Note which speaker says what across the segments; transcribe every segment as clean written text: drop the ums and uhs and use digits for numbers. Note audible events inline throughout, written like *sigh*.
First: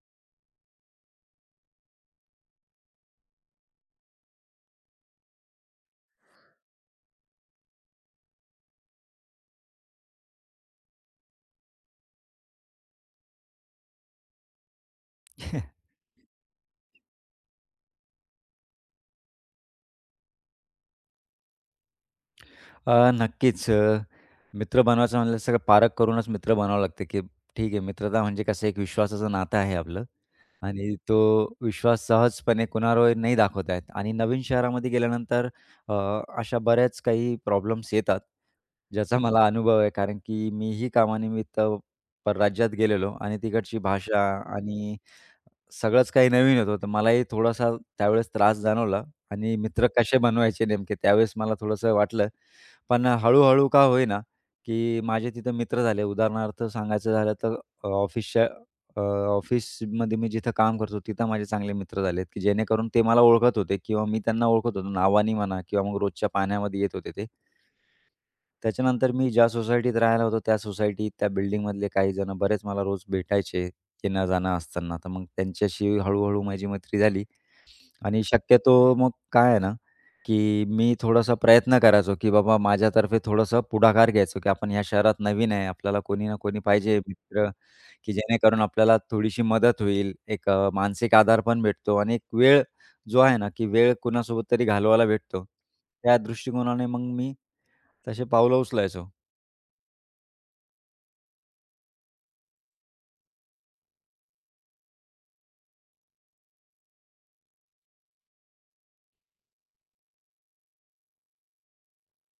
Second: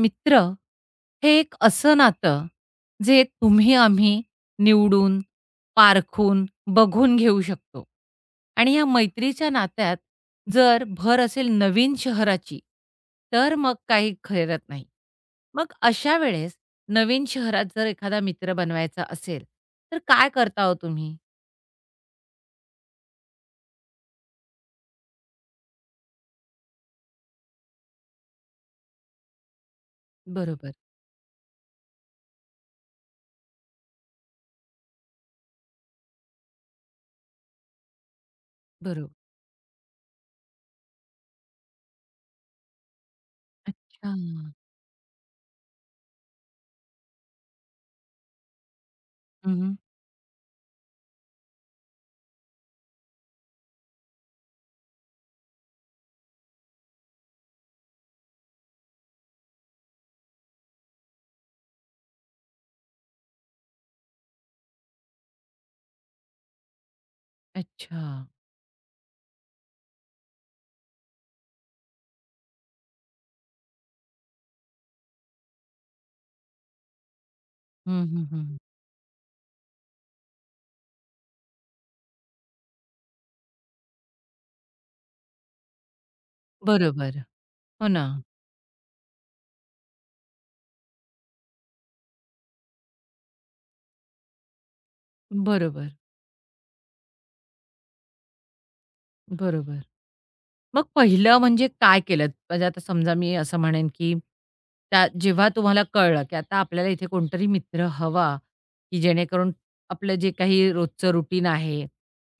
Speaker 1: मित्र हे एक असं नातं जे तुम्ही आम्ही निवडून, पारखून, बघून घेऊ शकतो. आणि या मैत्रीच्या नात्यात जर भर असेल नवीन शहराची, तर मग काही खरत नाही. मग
Speaker 2: *laughs*
Speaker 1: अशा वेळेस नवीन शहरात जर एखादा मित्र बनवायचा असेल, तर काय करता हो तुम्ही?
Speaker 2: नक्कीच. मित्र बनवायचं म्हणलं सगळं पारख करूनच मित्र बनावं लागतं, की ठीक आहे मित्रता म्हणजे कसं एक विश्वासाचं नातं आहे आपलं
Speaker 1: बरोबर,
Speaker 2: आणि तो विश्वास सहजपणे कुणावरही नाही दाखवत आहेत आणि नवीन शहरामध्ये गेल्यानंतर अ, अशा बऱ्याच काही प्रॉब्लेम्स येतात,
Speaker 1: बरोबर.
Speaker 2: ज्याचा मला अनुभव आहे. कारण की मीही कामानिमित्त परराज्यात गेलेलो आणि तिकडची
Speaker 1: अच्छा.
Speaker 2: भाषा आणि सगळंच काही नवीन होतं, तर मलाही थोडासा त्यावेळेस त्रास जाणवला आणि
Speaker 1: हं.
Speaker 2: मित्र कसे बनवायचे नेमके त्यावेळेस मला थोडंसं वाटलं. पण हळू का होईना, की माझे तिथं मित्र झाले. उदाहरणार्थ सांगायचं झालं तर अ, ऑफिसच्या अ, ऑफिसमध्ये मी जिथं काम करतो तिथं माझे चांगले मित्र झालेत, की जेणेकरून ते मला ओळखत होते किंवा मी त्यांना ओळखत होतो नावानी म्हणा किंवा मग रोजच्या पाण्यामध्ये येत होते ते.
Speaker 1: अच्छा.
Speaker 2: त्याच्यानंतर मी ज्या सोसायटीत राहायला होतो, त्या सोसायटीत, त्या बिल्डिंगमधले काही जण बरेच मला रोज भेटायचे, येणं-जाणं असताना. तर मग त्यांच्याशी हळू-हळू माझी मैत्री झाली
Speaker 1: हं,
Speaker 2: आणि
Speaker 1: हं, हं.
Speaker 2: शक्यतो मग काय आहे ना, की मी थोडासा प्रयत्न करायचो, की बाबा माझ्यातर्फे थोडंसं पुढाकार घ्यायचो, की आपण ह्या शहरात नवीन आहे, आपल्याला कोणी ना कोणी पाहिजे
Speaker 1: बरोबर.
Speaker 2: मित्र,
Speaker 1: हो ना.
Speaker 2: की जेणेकरून आपल्याला थोडीशी मदत होईल. एक मानसिक आधार पण भेटतो आणि एक वेळ जो आहे ना, की वेळ कुणासोबत तरी घालवायला भेटतो.
Speaker 1: बरोबर,
Speaker 2: त्या दृष्टिकोनाने मग मी तसे पावलं उचलायचो.
Speaker 1: बरोबर. मग पहिलं म्हणजे काय केलत? म्हणजे आता समजा मी असं म्हणेन, की त्या जेव्हा तुम्हाला कळलं, की आता आपल्याला इथे कोणतरी मित्र हवा, की जेणेकरून आपलं जे काही रोजचं रुटीन आहे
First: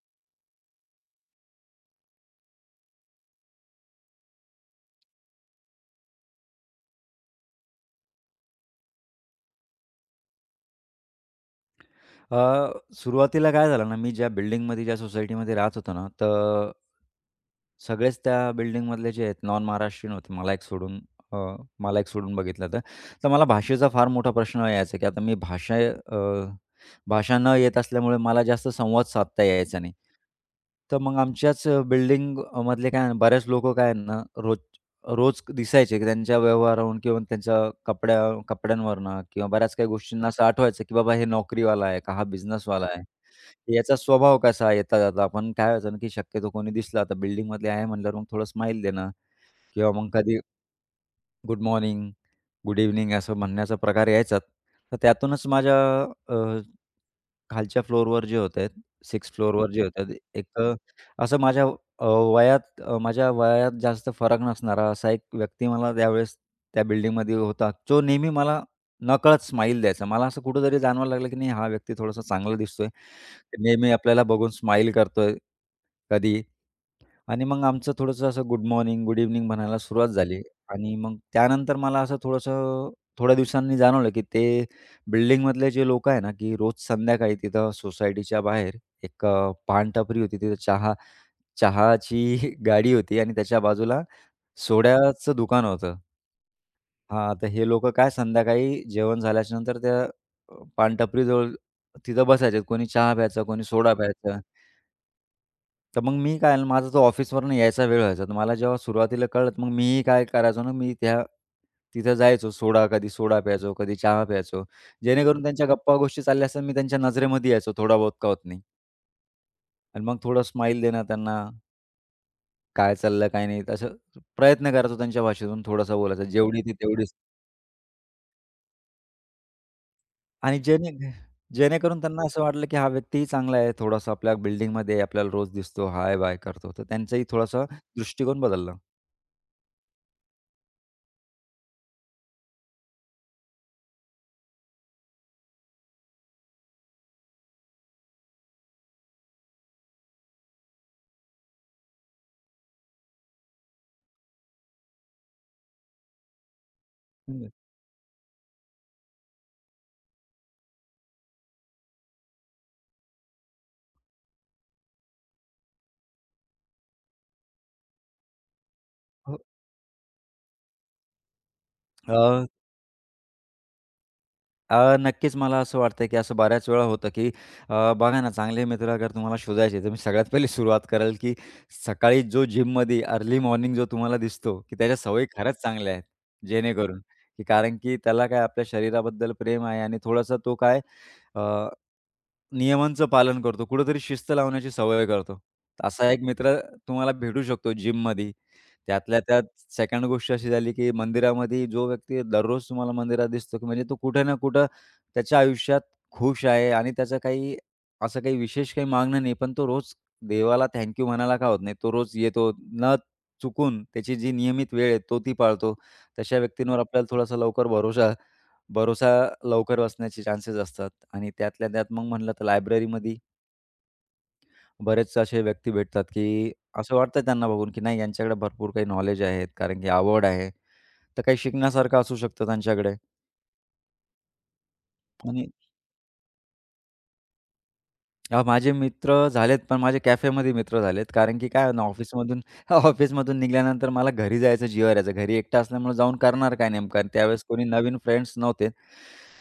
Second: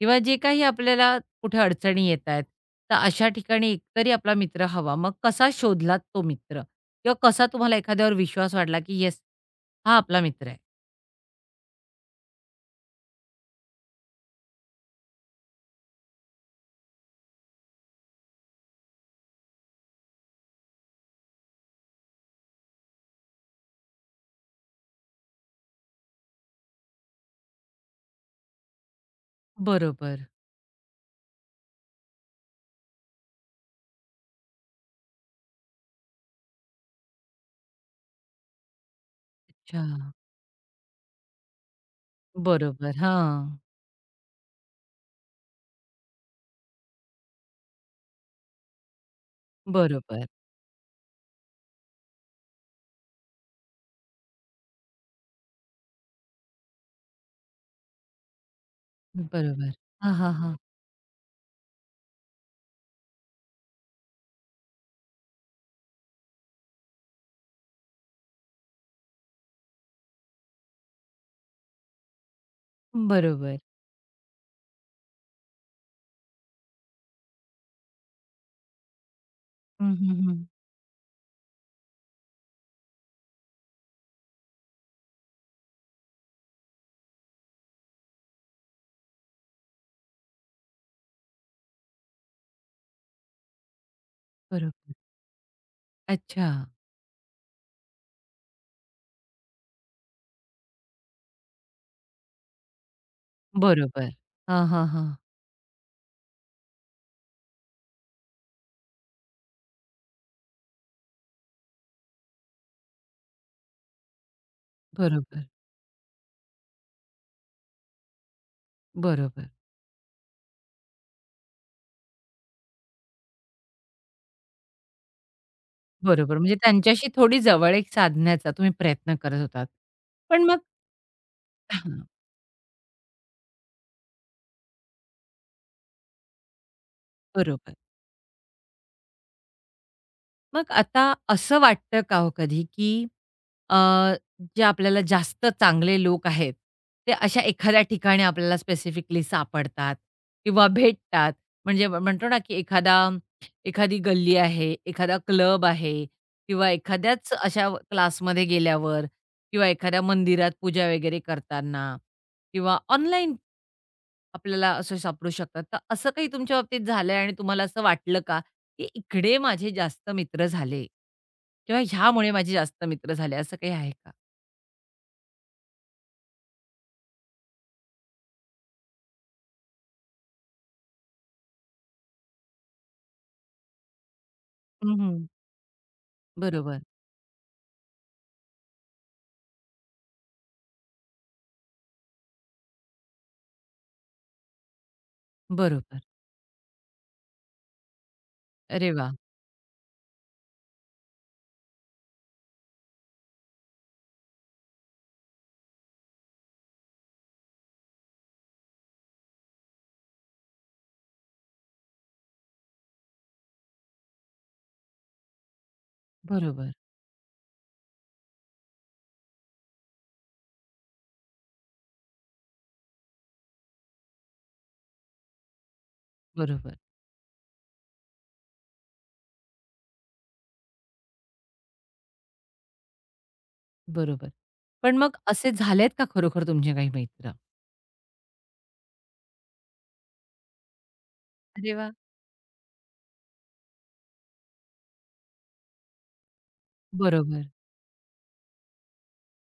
Speaker 1: किंवा जे काही आपल्याला कुठे अडचणी येत आहेत, तर अशा ठिकाणी एकतरी आपला मित्र हवा. मग कसा शोधलात तो मित्र? किंवा कसा तुम्हाला एखाद्यावर विश्वास वाटला, की येस, हा आपला मित्र आहे?
Speaker 2: अ, सुरुवातीला काय झालं ना, मी ज्या बिल्डिंगमध्ये, ज्या सोसायटीमध्ये राहत होतो ना, तर सगळेच त्या बिल्डिंगमधले जे आहेत नॉन महाराष्ट्रीयन होते, अ, मला एक सोडून बघितलं तर. तर मला भाषेचा फार मोठा प्रश्न यायचा, की आता मी अ, भाषा न येत असल्यामुळे मला जास्त संवाद साधता यायचा नाही.
Speaker 1: बरोबर.
Speaker 2: तर मग आमच्याच बिल्डिंग मधले काय आहे ना, बरेच लोकं काय आहेत ना, रोज रोज दिसायचे, की त्यांच्या व्यवहारावरून किंवा त्यांच्या कपड्या कपड्यांवरनं किंवा बऱ्याच
Speaker 1: अच्छा.
Speaker 2: काही गोष्टींना असं आठवायचं, की बाबा हे नोकरीवाला आहे का हा बिझनेसवाला
Speaker 1: बरोबर.
Speaker 2: आहे.
Speaker 1: हां.
Speaker 2: याचा स्वभाव कसा आहे? येता-जाता आपण काय व्हायचं ना, की शक्यतो कोणी दिसलं आता बिल्डिंगमधले आहे म्हटल्यावर मग थोडं स्माईल देणं किंवा मग
Speaker 1: बरोबर.
Speaker 2: कधी गुड मॉर्निंग, गुड इव्हनिंग असं म्हणण्याचा प्रकार यायचा. तर त्यातूनच माझ्या खालच्या फ्लोअरवर जे होते, 6th फ्लोअरवर
Speaker 1: बरोबर.
Speaker 2: जे अच्छा.
Speaker 1: हां,
Speaker 2: होते,
Speaker 1: हां, हां.
Speaker 2: असं अ, माझ्या वयात जास्त फरक नसणारा असा एक व्यक्ती मला त्यावेळेस त्या बिल्डिंगमध्ये होता, जो नेहमी मला नकळत स्माईल द्यायचा. मला असं कुठेतरी जाणवायला लागलं, की नाही हा व्यक्ती थोडासा चांगला दिसतोय.
Speaker 1: बरोबर.
Speaker 2: नेहमी आपल्याला बघून स्माईल करतोय. कधी आणि मग आमचं थोडंसं असं गुड मॉर्निंग, गुड इव्हनिंग म्हणायला
Speaker 1: हं,
Speaker 2: सुरुवात
Speaker 1: हं,
Speaker 2: झाली
Speaker 1: हं.
Speaker 2: आणि मग त्यानंतर मला असं थोड्या दिवसांनी जाणवलं, की ते बिल्डिंगमधले जे लोकं आहे ना, की रोज संध्याकाळी तिथं सोसायटीच्या बाहेर एक पानटपरी होती. तिथं चहाची *laughs* गाडी होती आणि त्याच्या बाजूला
Speaker 1: बरोबर.
Speaker 2: सोड्याचं दुकान होतं.
Speaker 1: अच्छा.
Speaker 2: हां, तर हे लोकं काय संध्याकाळी जेवण झाल्याच्यानंतर त्या पानटपरीजवळ तिथं बसायचे. कोणी चहा प्यायचा, कोणी सोडा
Speaker 1: बरोबर.
Speaker 2: प्यायचा.
Speaker 1: हां, हां, हां.
Speaker 2: तर मग मी काय ना, माझा जो ऑफिसवरून यायचा वेळ व्हायचा, तर मला जेव्हा सुरुवातीला कळलं, तर मग मीही काय करायचो ना, मी त्या तिथं जायचो. कधी सोडा प्यायचो, कधी चहा प्यायचो. जेणेकरून
Speaker 1: बरोबर,
Speaker 2: त्यांच्या गप्पा-गोष्टी चालल्या असतात, मी त्यांच्या नजरेमध्ये यायचो थोडा बहुत का होत नाही.
Speaker 1: बरोबर,
Speaker 2: आणि मग थोडं स्माईल देणं त्यांना, काय चाललं काय नाही, असं प्रयत्न करायचो त्यांच्या भाषेतून थोडासा बोलायचा.
Speaker 1: बरोबर. म्हणजे
Speaker 2: जेवढी ती
Speaker 1: त्यांच्याशी
Speaker 2: तेवढीच.
Speaker 1: थोडी जवळीक साधण्याचा तुम्ही प्रयत्न करत होतात. पण मग
Speaker 2: आणि
Speaker 1: हां,
Speaker 2: जेणेकरून त्यांना असं वाटलं, की हा व्यक्तीही चांगला आहे. थोडासा आपल्या बिल्डिंगमध्ये आपल्याला रोज दिसतो, हाय-बाय करतो. तर त्यांचाही थोडासा
Speaker 1: बरोबर.
Speaker 2: दृष्टिकोन बदलला.
Speaker 1: मग आता असं वाटतं का हो कधी, की अ, जे आपल्याला जास्त चांगले लोक आहेत, ते अशा एखाद्या ठिकाणी आपल्याला स्पेसिफिकली सापडतात किंवा भेटतात. म्हणजे आपण म्हणतो ना, की एखादी गल्ली आहे, एखादा क्लब आहे किंवा एखाद्याच
Speaker 2: हम्म.
Speaker 1: अशा क्लासमध्ये गेल्यावर किंवा एखाद्या मंदिरात पूजा वगैरे करताना किंवा ऑनलाईन आपल्याला असं सापडू शकतात. तर असं काही तुमच्या बाबतीत झालंय आणि तुम्हाला असं वाटलं का, की इकडे
Speaker 2: हो.
Speaker 1: माझे जास्त मित्र झाले किंवा
Speaker 2: अ
Speaker 1: ह्यामुळे माझे जास्त मित्र झाले, असं काही आहे का?
Speaker 2: अ, नक्कीच मला असं वाटतं, की असं बऱ्याच वेळा होतं, की बघा ना चांगले मित्र अगर तुम्हाला शोधायचे, तर मी सगळ्यात पहिली सुरुवात कराल, की सकाळी जो जिममध्ये अर्ली मॉर्निंग जो तुम्हाला दिसतो, की
Speaker 1: हं,
Speaker 2: त्याच्या
Speaker 1: हं.
Speaker 2: सवयी खरंच चांगल्या आहेत.
Speaker 1: बरोबर,
Speaker 2: जेणेकरून, की कारण की त्याला काय आपल्या शरीराबद्दल प्रेम आहे आणि थोडासा तो काय अ, नियमांचं पालन करतो, कुठेतरी शिस्त लावण्याची सवय करतो.
Speaker 1: बरोबर.
Speaker 2: असा एक मित्र तुम्हाला भेटू शकतो जिममध्ये.
Speaker 1: अरे वाह!
Speaker 2: त्यातल्या त्यात सेकंड गोष्ट अशी झाली, की मंदिरामध्ये जो व्यक्ती दररोज तुम्हाला मंदिरात दिसतो, की म्हणजे तो कुठे ना कुठं त्याच्या आयुष्यात खुश आहे आणि त्याचं काही असं काही विशेष काही मागणं नाही, पण तो रोज देवाला थँक म्हणायला का होत नाही. तो रोज येतो न चुकून त्याची जी नियमित वेळ आहे, तो ती पाळतो. तशा
Speaker 1: बरोबर,
Speaker 2: व्यक्तींवर आपल्याला थोडासा लवकर भरोसा भरोसा लवकर बसण्याचे चान्सेस असतात. आणि त्यातल्या त्यात मग म्हणलं तर लायब्ररीमध्ये बरेच असे व्यक्ती भेटतात, की
Speaker 1: बरोबर,
Speaker 2: असं वाटतं त्यांना बघून, की नाही यांच्याकडे भरपूर काही नॉलेज आहे, कारण की आवड आहे. तर काही शिकण्यासारखं असू शकतं त्यांच्याकडे.
Speaker 1: बरोबर. पण मग
Speaker 2: आणि
Speaker 1: असे झालेत का खरोखर तुमचे काही मित्र?
Speaker 2: माझे मित्र झालेत, पण माझे कॅफेमध्ये मित्र झालेत. कारण की काय आहे
Speaker 1: अरे
Speaker 2: ना
Speaker 1: वाह!
Speaker 2: *laughs* ऑफिसमधून निघाल्यानंतर मला घरी जायचं जीवावर यायचं. घरी एकटा असल्यामुळे जाऊन करणार काय नेमकं? आणि
Speaker 1: बरोबर.
Speaker 2: त्यावेळेस कोणी नवीन फ्रेंड्स नव्हते.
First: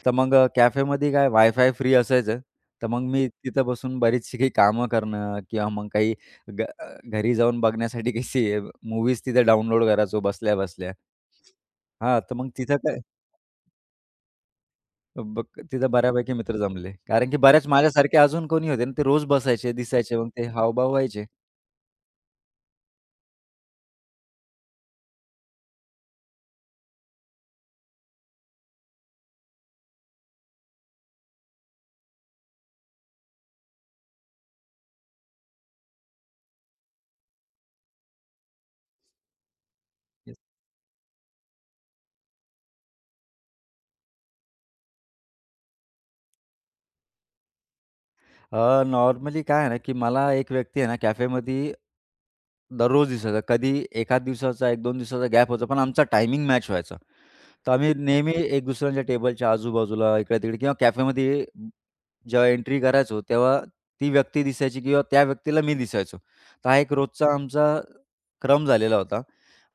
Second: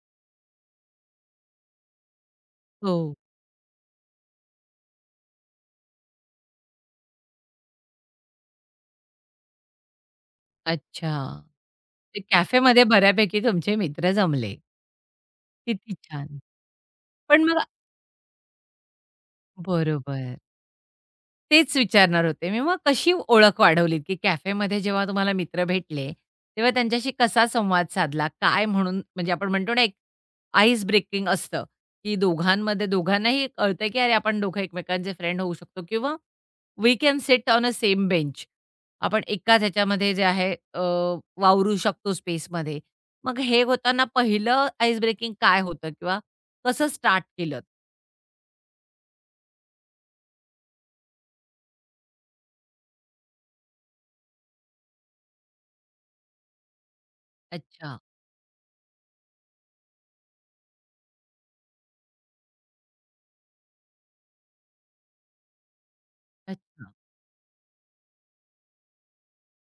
Speaker 2: तर मग कॅफेमध्ये काय वायफाय फ्री असायचं. तर
Speaker 1: हो.
Speaker 2: मग मी तिथं बसून बरीचशी काही कामं करणं किंवा मग काही घ अ, घरी जाऊन बघण्यासाठी काही मूव्हीज तिथे डाउनलोड करायचो बसल्या-बसल्या.
Speaker 1: अच्छा. ते
Speaker 2: हां, तर मग तिथं
Speaker 1: कॅफेमध्ये
Speaker 2: काय
Speaker 1: बऱ्यापैकी तुमचे मित्र जमले.
Speaker 2: बक तिथं
Speaker 1: किती छान.
Speaker 2: बऱ्यापैकी मित्र जमले. कारण की
Speaker 1: पण मग
Speaker 2: बऱ्याच माझ्यासारखे अजून कोणी होते ना, ते रोज बसायचे, दिसायचे, मग
Speaker 1: बरोबर.
Speaker 2: ते हावभाव व्हायचे.
Speaker 1: तेच विचारणार होते मी. मग कशी ओळख वाढवलीत, की कॅफेमध्ये जेव्हा तुम्हाला मित्र भेटले, तेव्हा त्यांच्याशी कसा संवाद साधला? काय म्हणून म्हणजे आपण म्हणतो ना, एक आईस ब्रेकिंग असतं, की दोघांमध्ये दोघांनाही कळतं, की अरे आपण दोघं एकमेकांचे फ्रेंड होऊ शकतो किंवा we can sit on a same bench. आपण एकाच ह्याच्यामध्ये जे आहे वावरू शकतो स्पेसमध्ये. मग हे होताना पहिलं आईस ब्रेकिंग काय होतं किंवा कसं स्टार्ट केलंत?
Speaker 2: नॉर्मली काय आहे ना, की मला एक व्यक्ती आहे ना कॅफेमध्ये दररोज दिसायचा. कधी एखाद दिवसाचा, 1-2 दिवसाचा गॅप व्हायचा, पण आमचा टायमिंग मॅच व्हायचा. तर आम्ही
Speaker 1: अच्छा,
Speaker 2: नेहमी एक दुसऱ्यांच्या टेबलच्या आजूबाजूला, इकडे-तिकडे किंवा कॅफेमध्ये जेव्हा एंट्री करायचो, तेव्हा ती व्यक्ती दिसायची किंवा त्या व्यक्तीला मी दिसायचो. तर हा
Speaker 1: अच्छा.
Speaker 2: एक रोजचा आमचा क्रम झालेला होता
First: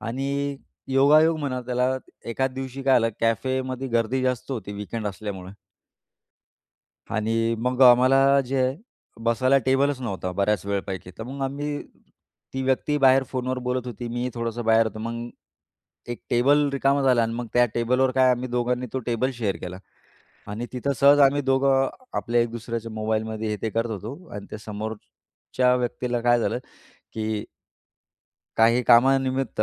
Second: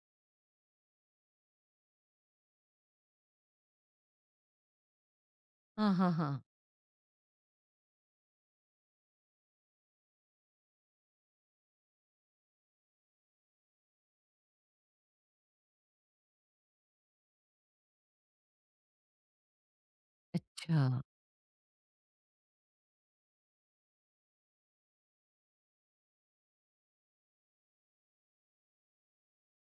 Speaker 2: आणि योगायोग म्हणा त्याला, एकाच दिवशी काय आलं, कॅफेमध्ये गर्दी जास्त होती वीकेंड असल्यामुळे.
Speaker 1: हां, हां, हां.
Speaker 2: आणि मग आम्हाला जे आहे, बसायला टेबलच नव्हता बऱ्याच वेळपैकी. तर मग आम्ही ती व्यक्ती बाहेर फोनवर बोलत होती, मी थोडंसं बाहेर होतो. मग एक टेबल रिकामा झाला आणि मग त्या टेबलवर काय आम्ही दोघांनी तो टेबल शेअर केला आणि
Speaker 1: अच्छा.
Speaker 2: तिथं सहज आम्ही दोघं आपल्या एक दुसऱ्याच्या मोबाईलमध्ये हे ते करत होतो आणि त्या समोरच्या व्यक्तीला काय झालं, की काही कामानिमित्त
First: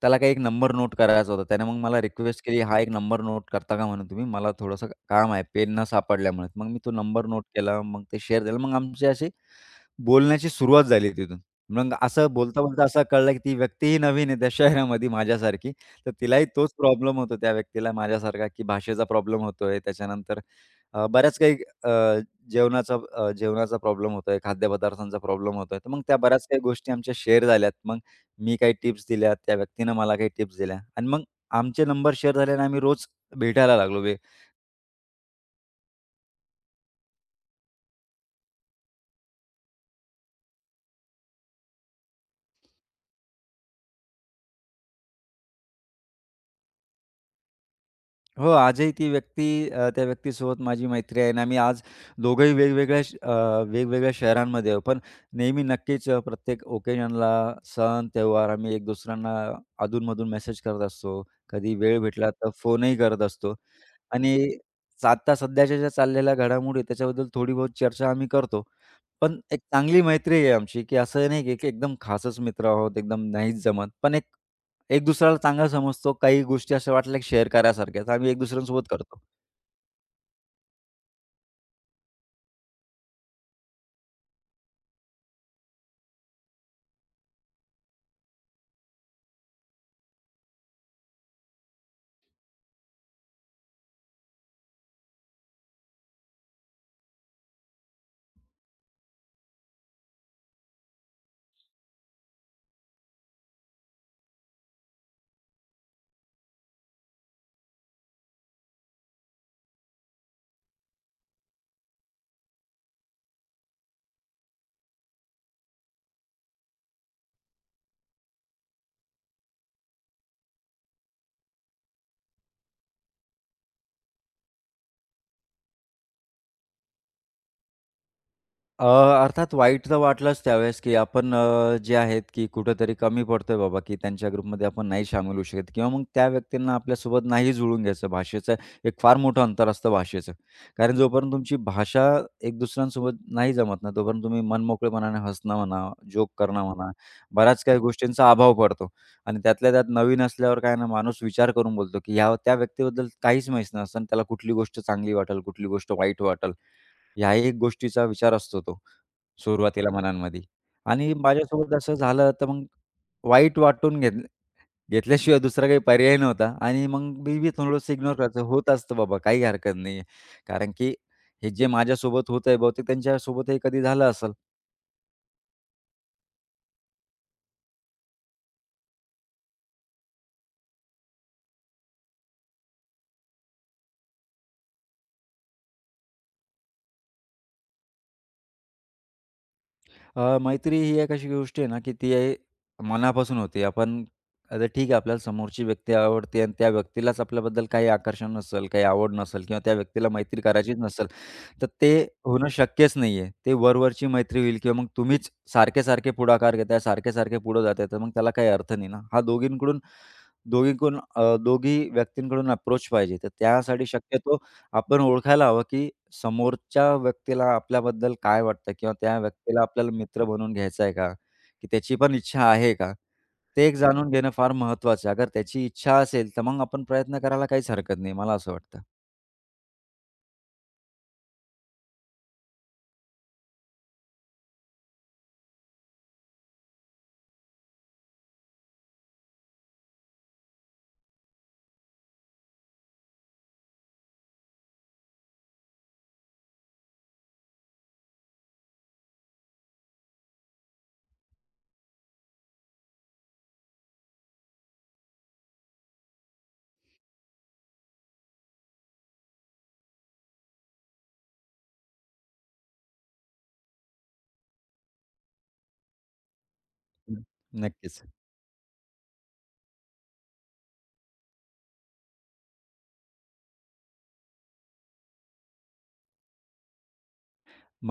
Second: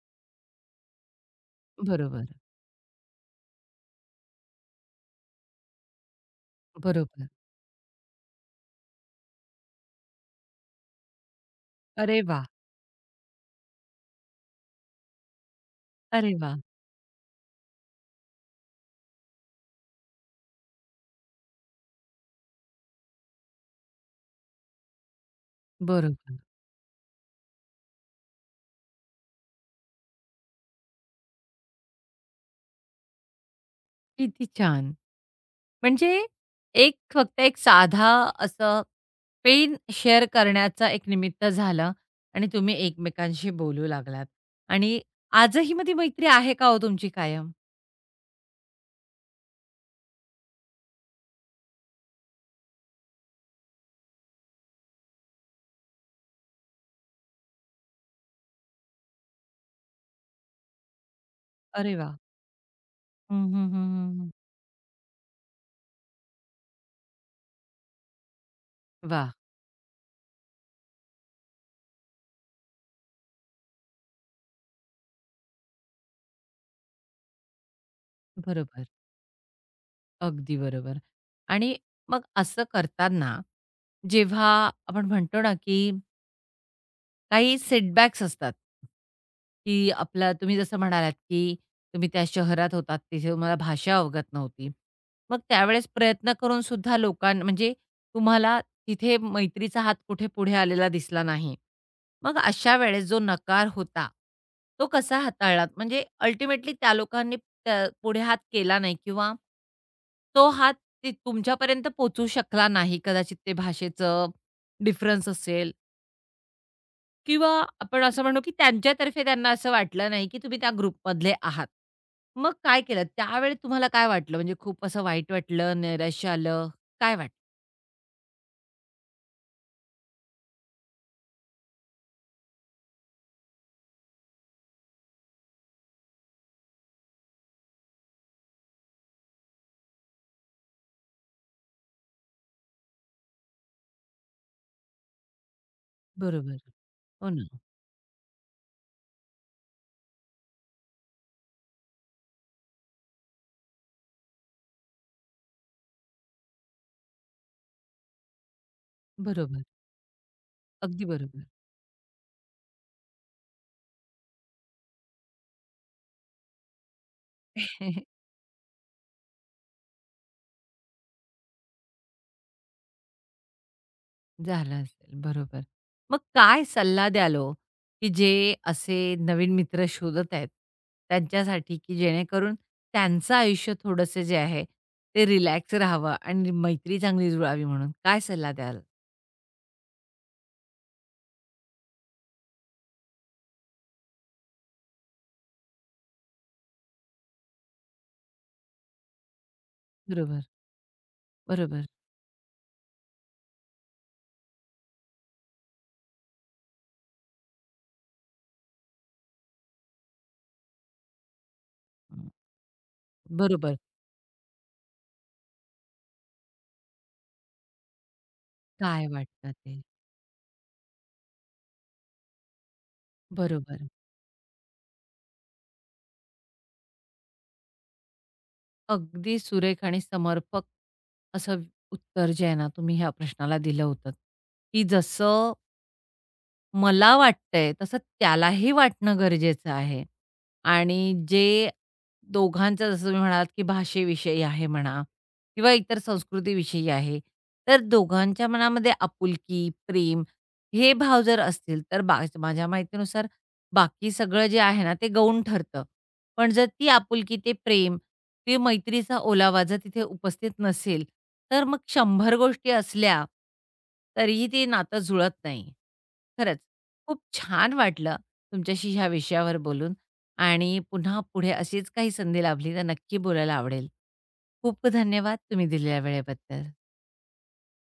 Speaker 2: त्याला काही एक नंबर नोट करायचा होता. त्याने मग मला
Speaker 1: बरोबर.
Speaker 2: रिक्वेस्ट केली, "हा एक नंबर नोट करता का?" म्हणून तुम्ही मला थोडंसं काम आहे, पेन न सापडल्यामुळे. मग मी तो नंबर
Speaker 1: बरोबर.
Speaker 2: नोट केला. मग ते शेअर झालं. मग आमची अशी बोलण्याची सुरुवात झाली तिथून. मग
Speaker 1: अरे
Speaker 2: असं
Speaker 1: वा,
Speaker 2: बोलता-बोलता असं कळलं, की ती व्यक्तीही नवीन आहे त्या शहरामध्ये माझ्यासारखी. तर
Speaker 1: अरे
Speaker 2: तिलाही
Speaker 1: वा,
Speaker 2: तोच प्रॉब्लेम होतो त्या व्यक्तीला माझ्यासारखा, की भाषेचा प्रॉब्लेम होतोय. त्याच्यानंतर अ, बऱ्याच काही अ, जेवणाचा प्रॉब्लेम होतोय, खाद्यपदार्थांचा प्रॉब्लेम होतोय. तर मग त्या
Speaker 1: बरोबर.
Speaker 2: बऱ्याच काही गोष्टी आमच्या शेअर झाल्यात. मग मी काही टिप्स दिल्या, त्या व्यक्तीनं मला काही टिप्स दिल्या आणि मग आमचे नंबर शेअर झाले आणि आम्ही रोज भेटायला लागलो.
Speaker 1: किती छान. म्हणजे फक्त एक साधा असं पेन शेअर करण्याचं एक निमित्त झालं आणि तुम्ही एकमेकांशी बोलू लागलात आणि आजही मग ती मैत्री आहे का हो तुमची कायम?
Speaker 2: हो, आजही ती व्यक्ती त्या व्यक्तीसोबत माझी मैत्री आहे आणि आम्ही आज दोघंही वेगवेगळ्या शहरांमध्ये आहोत. पण नेहमी नक्कीच प्रत्येक ओकेजनला, सण, त्योहार आम्ही एक दुसऱ्यांना अधूनमधून मेसेज करत असतो. कधी
Speaker 1: अरे
Speaker 2: वेळ
Speaker 1: वा,
Speaker 2: भेटला तर फोनही करत
Speaker 1: हं,
Speaker 2: असतो.
Speaker 1: हं, हं, हं, हं.
Speaker 2: आणि आत्ता सध्याच्या ज्या चाललेल्या घडामोडी आहेत त्याच्याबद्दल थोडी बहुत चर्चा आम्ही करतो. पण एक चांगली मैत्री आहे आमची, की असं नाही की की एकदम खासच मित्र आहोत, एकदम नाहीच जमत. पण एक एक दुसऱ्याला चांगला समजतो. काही गोष्टी अशा वाटल्या की शेअर करायसारख्या, तर आम्ही एक
Speaker 1: बरोबर.
Speaker 2: दुसऱ्यांसोबत करतो.
Speaker 1: अगदी बरोबर. आणि मग असं करताना जेव्हा आपण म्हणतो ना, की काही सेटबॅक्स असतात, की आपला तुम्ही जसं म्हणालात, की तुम्ही त्या शहरात होतात, तिथे तुम्हाला भाषा अवगत नव्हती. मग त्यावेळेस प्रयत्न करून सुद्धा लोकां म्हणजे तुम्हाला तिथे मैत्रीचा हात कुठे पुढे आलेला दिसला नाही. मग अशा वेळेस जो नकार होता, तो कसा हाताळलात? म्हणजे अल्टिमेटली त्या लोकांनी त्या पुढे हात केला नाही किंवा तो हात ती तुमच्यापर्यंत पोहोचू शकला नाही. कदाचित ते भाषेचं डिफरन्स असेल किंवा आपण असं म्हणू, की त्यांच्यातर्फे त्यांना असं वाटलं नाही, की तुम्ही त्या ग्रुपमधले आहात. मग काय केलं? त्यावेळी तुम्हाला काय वाटलं? म्हणजे खूप असं वाईट वाटलं, नैराश्य आलं, काय वाटलं?
Speaker 2: अर्थात वाईट तर वाटलंच त्यावेळेस, की आपण जे आहेत, की कुठेतरी कमी पडतोय बाबा, की त्यांच्या ग्रुपमध्ये आपण नाही सामील होऊ शकत किंवा मग त्या व्यक्तींना आपल्यासोबत नाही जुळवून घ्यायचं. एक फार मोठं अंतर असतं भाषेचं. कारण जोपर्यंत तुमची भाषा एक दुसऱ्यांसोबत नाही जमत ना, तोपर्यंत तुम्ही मनमोकळेपणाने हसणं म्हणा, जोक
Speaker 1: बरोबर.
Speaker 2: करणं म्हणा,
Speaker 1: हो ना.
Speaker 2: बऱ्याच काही गोष्टींचा अभाव पडतो आणि त्यातल्या त्यात नवीन असल्यावर काय ना, माणूस विचार करून बोलतो, की ह्या त्या व्यक्तीबद्दल काहीच माहीत नसतं आणि त्याला कुठली गोष्ट चांगली वाटेल, कुठली गोष्ट वाईट वाटेल. ह्या एक गोष्टीचा विचार असतो तो,
Speaker 1: बरोबर.
Speaker 2: सुरुवातीला मनांमध्ये
Speaker 1: अगदी
Speaker 2: आणि
Speaker 1: बरोबर.
Speaker 2: माझ्यासोबत असं झालं तर मग वाईट वाटून घेत घेतल्याशिवाय दुसरा काही पर्याय नव्हता आणि मग मी बी थोडंसं इग्नोर
Speaker 1: *laughs*
Speaker 2: करायचं. होत असतं बाबा, काही हरकत नाही कारण की हे जे माझ्यासोबत होतंय बहुतेक त्यांच्यासोबतही कधी झालं असेल.
Speaker 1: झालं असेल, बरोबर. मग काय सल्ला द्याल हो? की जे असे नवीन मित्र शोधत आहेत, त्यांच्यासाठी, की जेणेकरून त्यांचं आयुष्य थोडंसं जे आहे, ते रिलॅक्स राहावं आणि मैत्री चांगली जुळावी म्हणून काय सल्ला द्याल?
Speaker 2: मैत्री ही एक अशी गोष्ट आहे ना, की ती आहे मनापासून होते. आपण आता ठीक आहे आपल्याला समोरची व्यक्ती आवडते आणि त्या व्यक्तीलाच आपल्याबद्दल काही आकर्षण नसेल, काही आवड नसेल किंवा त्या व्यक्तीला मैत्री
Speaker 1: बरोबर.
Speaker 2: करायचीच नसेल. तर
Speaker 1: बरोबर.
Speaker 2: ते होणं शक्यच नाहीये. ते वरवरची मैत्री होईल किंवा मग तुम्हीच सारखे-सारखे पुढाकार घेताय, सारखे-सारखे पुढे जाताय, तर मग त्याला काही अर्थ नाही ना. हा दोघींकडून दोघींकडून अ, दोघी
Speaker 1: हं.
Speaker 2: व्यक्तींकडून अप्रोच पाहिजे. तर
Speaker 1: बरोबर.
Speaker 2: त्यासाठी शक्यतो आपण ओळखायला हवं, की समोरच्या व्यक्तीला आपल्याबद्दल काय वाटतं किंवा
Speaker 1: काय
Speaker 2: त्या
Speaker 1: वाटतं
Speaker 2: व्यक्तीला
Speaker 1: ते?
Speaker 2: आपल्याला मित्र बनवून घ्यायचा आहे का? की त्याची पण इच्छा आहे का? ते एक
Speaker 1: बरोबर.
Speaker 2: जाणून घेणं फार महत्त्वाचं आहे. अगर त्याची इच्छा असेल, तर मग आपण प्रयत्न करायला काहीच हरकत नाही. मला असं वाटतं.
Speaker 1: अगदी सुरेख आणि समर्पक असं उत्तर जे आहे ना, तुम्ही ह्या प्रश्नाला दिलं होतं, की जसं मला वाटतंय तसं त्यालाही वाटणं गरजेचं आहे. आणि जे दोघांचं जसं तुम्ही म्हणालात, की भाषेविषयी आहे म्हणा किंवा इतर संस्कृतीविषयी आहे. तर दोघांच्या मनामध्ये आपुलकी, प्रेम हे भाव जर असतील, तर बा माझ्या माहितीनुसार बाकी सगळं जे आहे ना, ते गौण ठरतं. पण जर ती आपुलकी, ते प्रेम, ते मैत्रीचा ओलावा जर तिथे उपस्थित नसेल, तर मग 100 गोष्टी असल्या, तरीही ते नातं जुळत नाही. खरंच. खूप
Speaker 2: हं.
Speaker 1: छान
Speaker 2: नक्कीच.
Speaker 1: वाटलं तुमच्याशी ह्या विषयावर बोलून आणि पुन्हा पुढे अशीच काही संधी लाभली तर नक्की बोलायला आवडेल. खूप धन्यवाद तुम्ही दिलेल्या वेळेबद्दल.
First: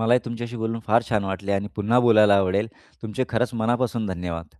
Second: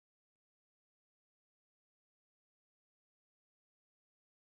Speaker 2: मलाही तुमच्याशी बोलून फार छान वाटले आणि पुन्हा बोलायला आवडेल. तुमचे खरंच मनापासून धन्यवाद.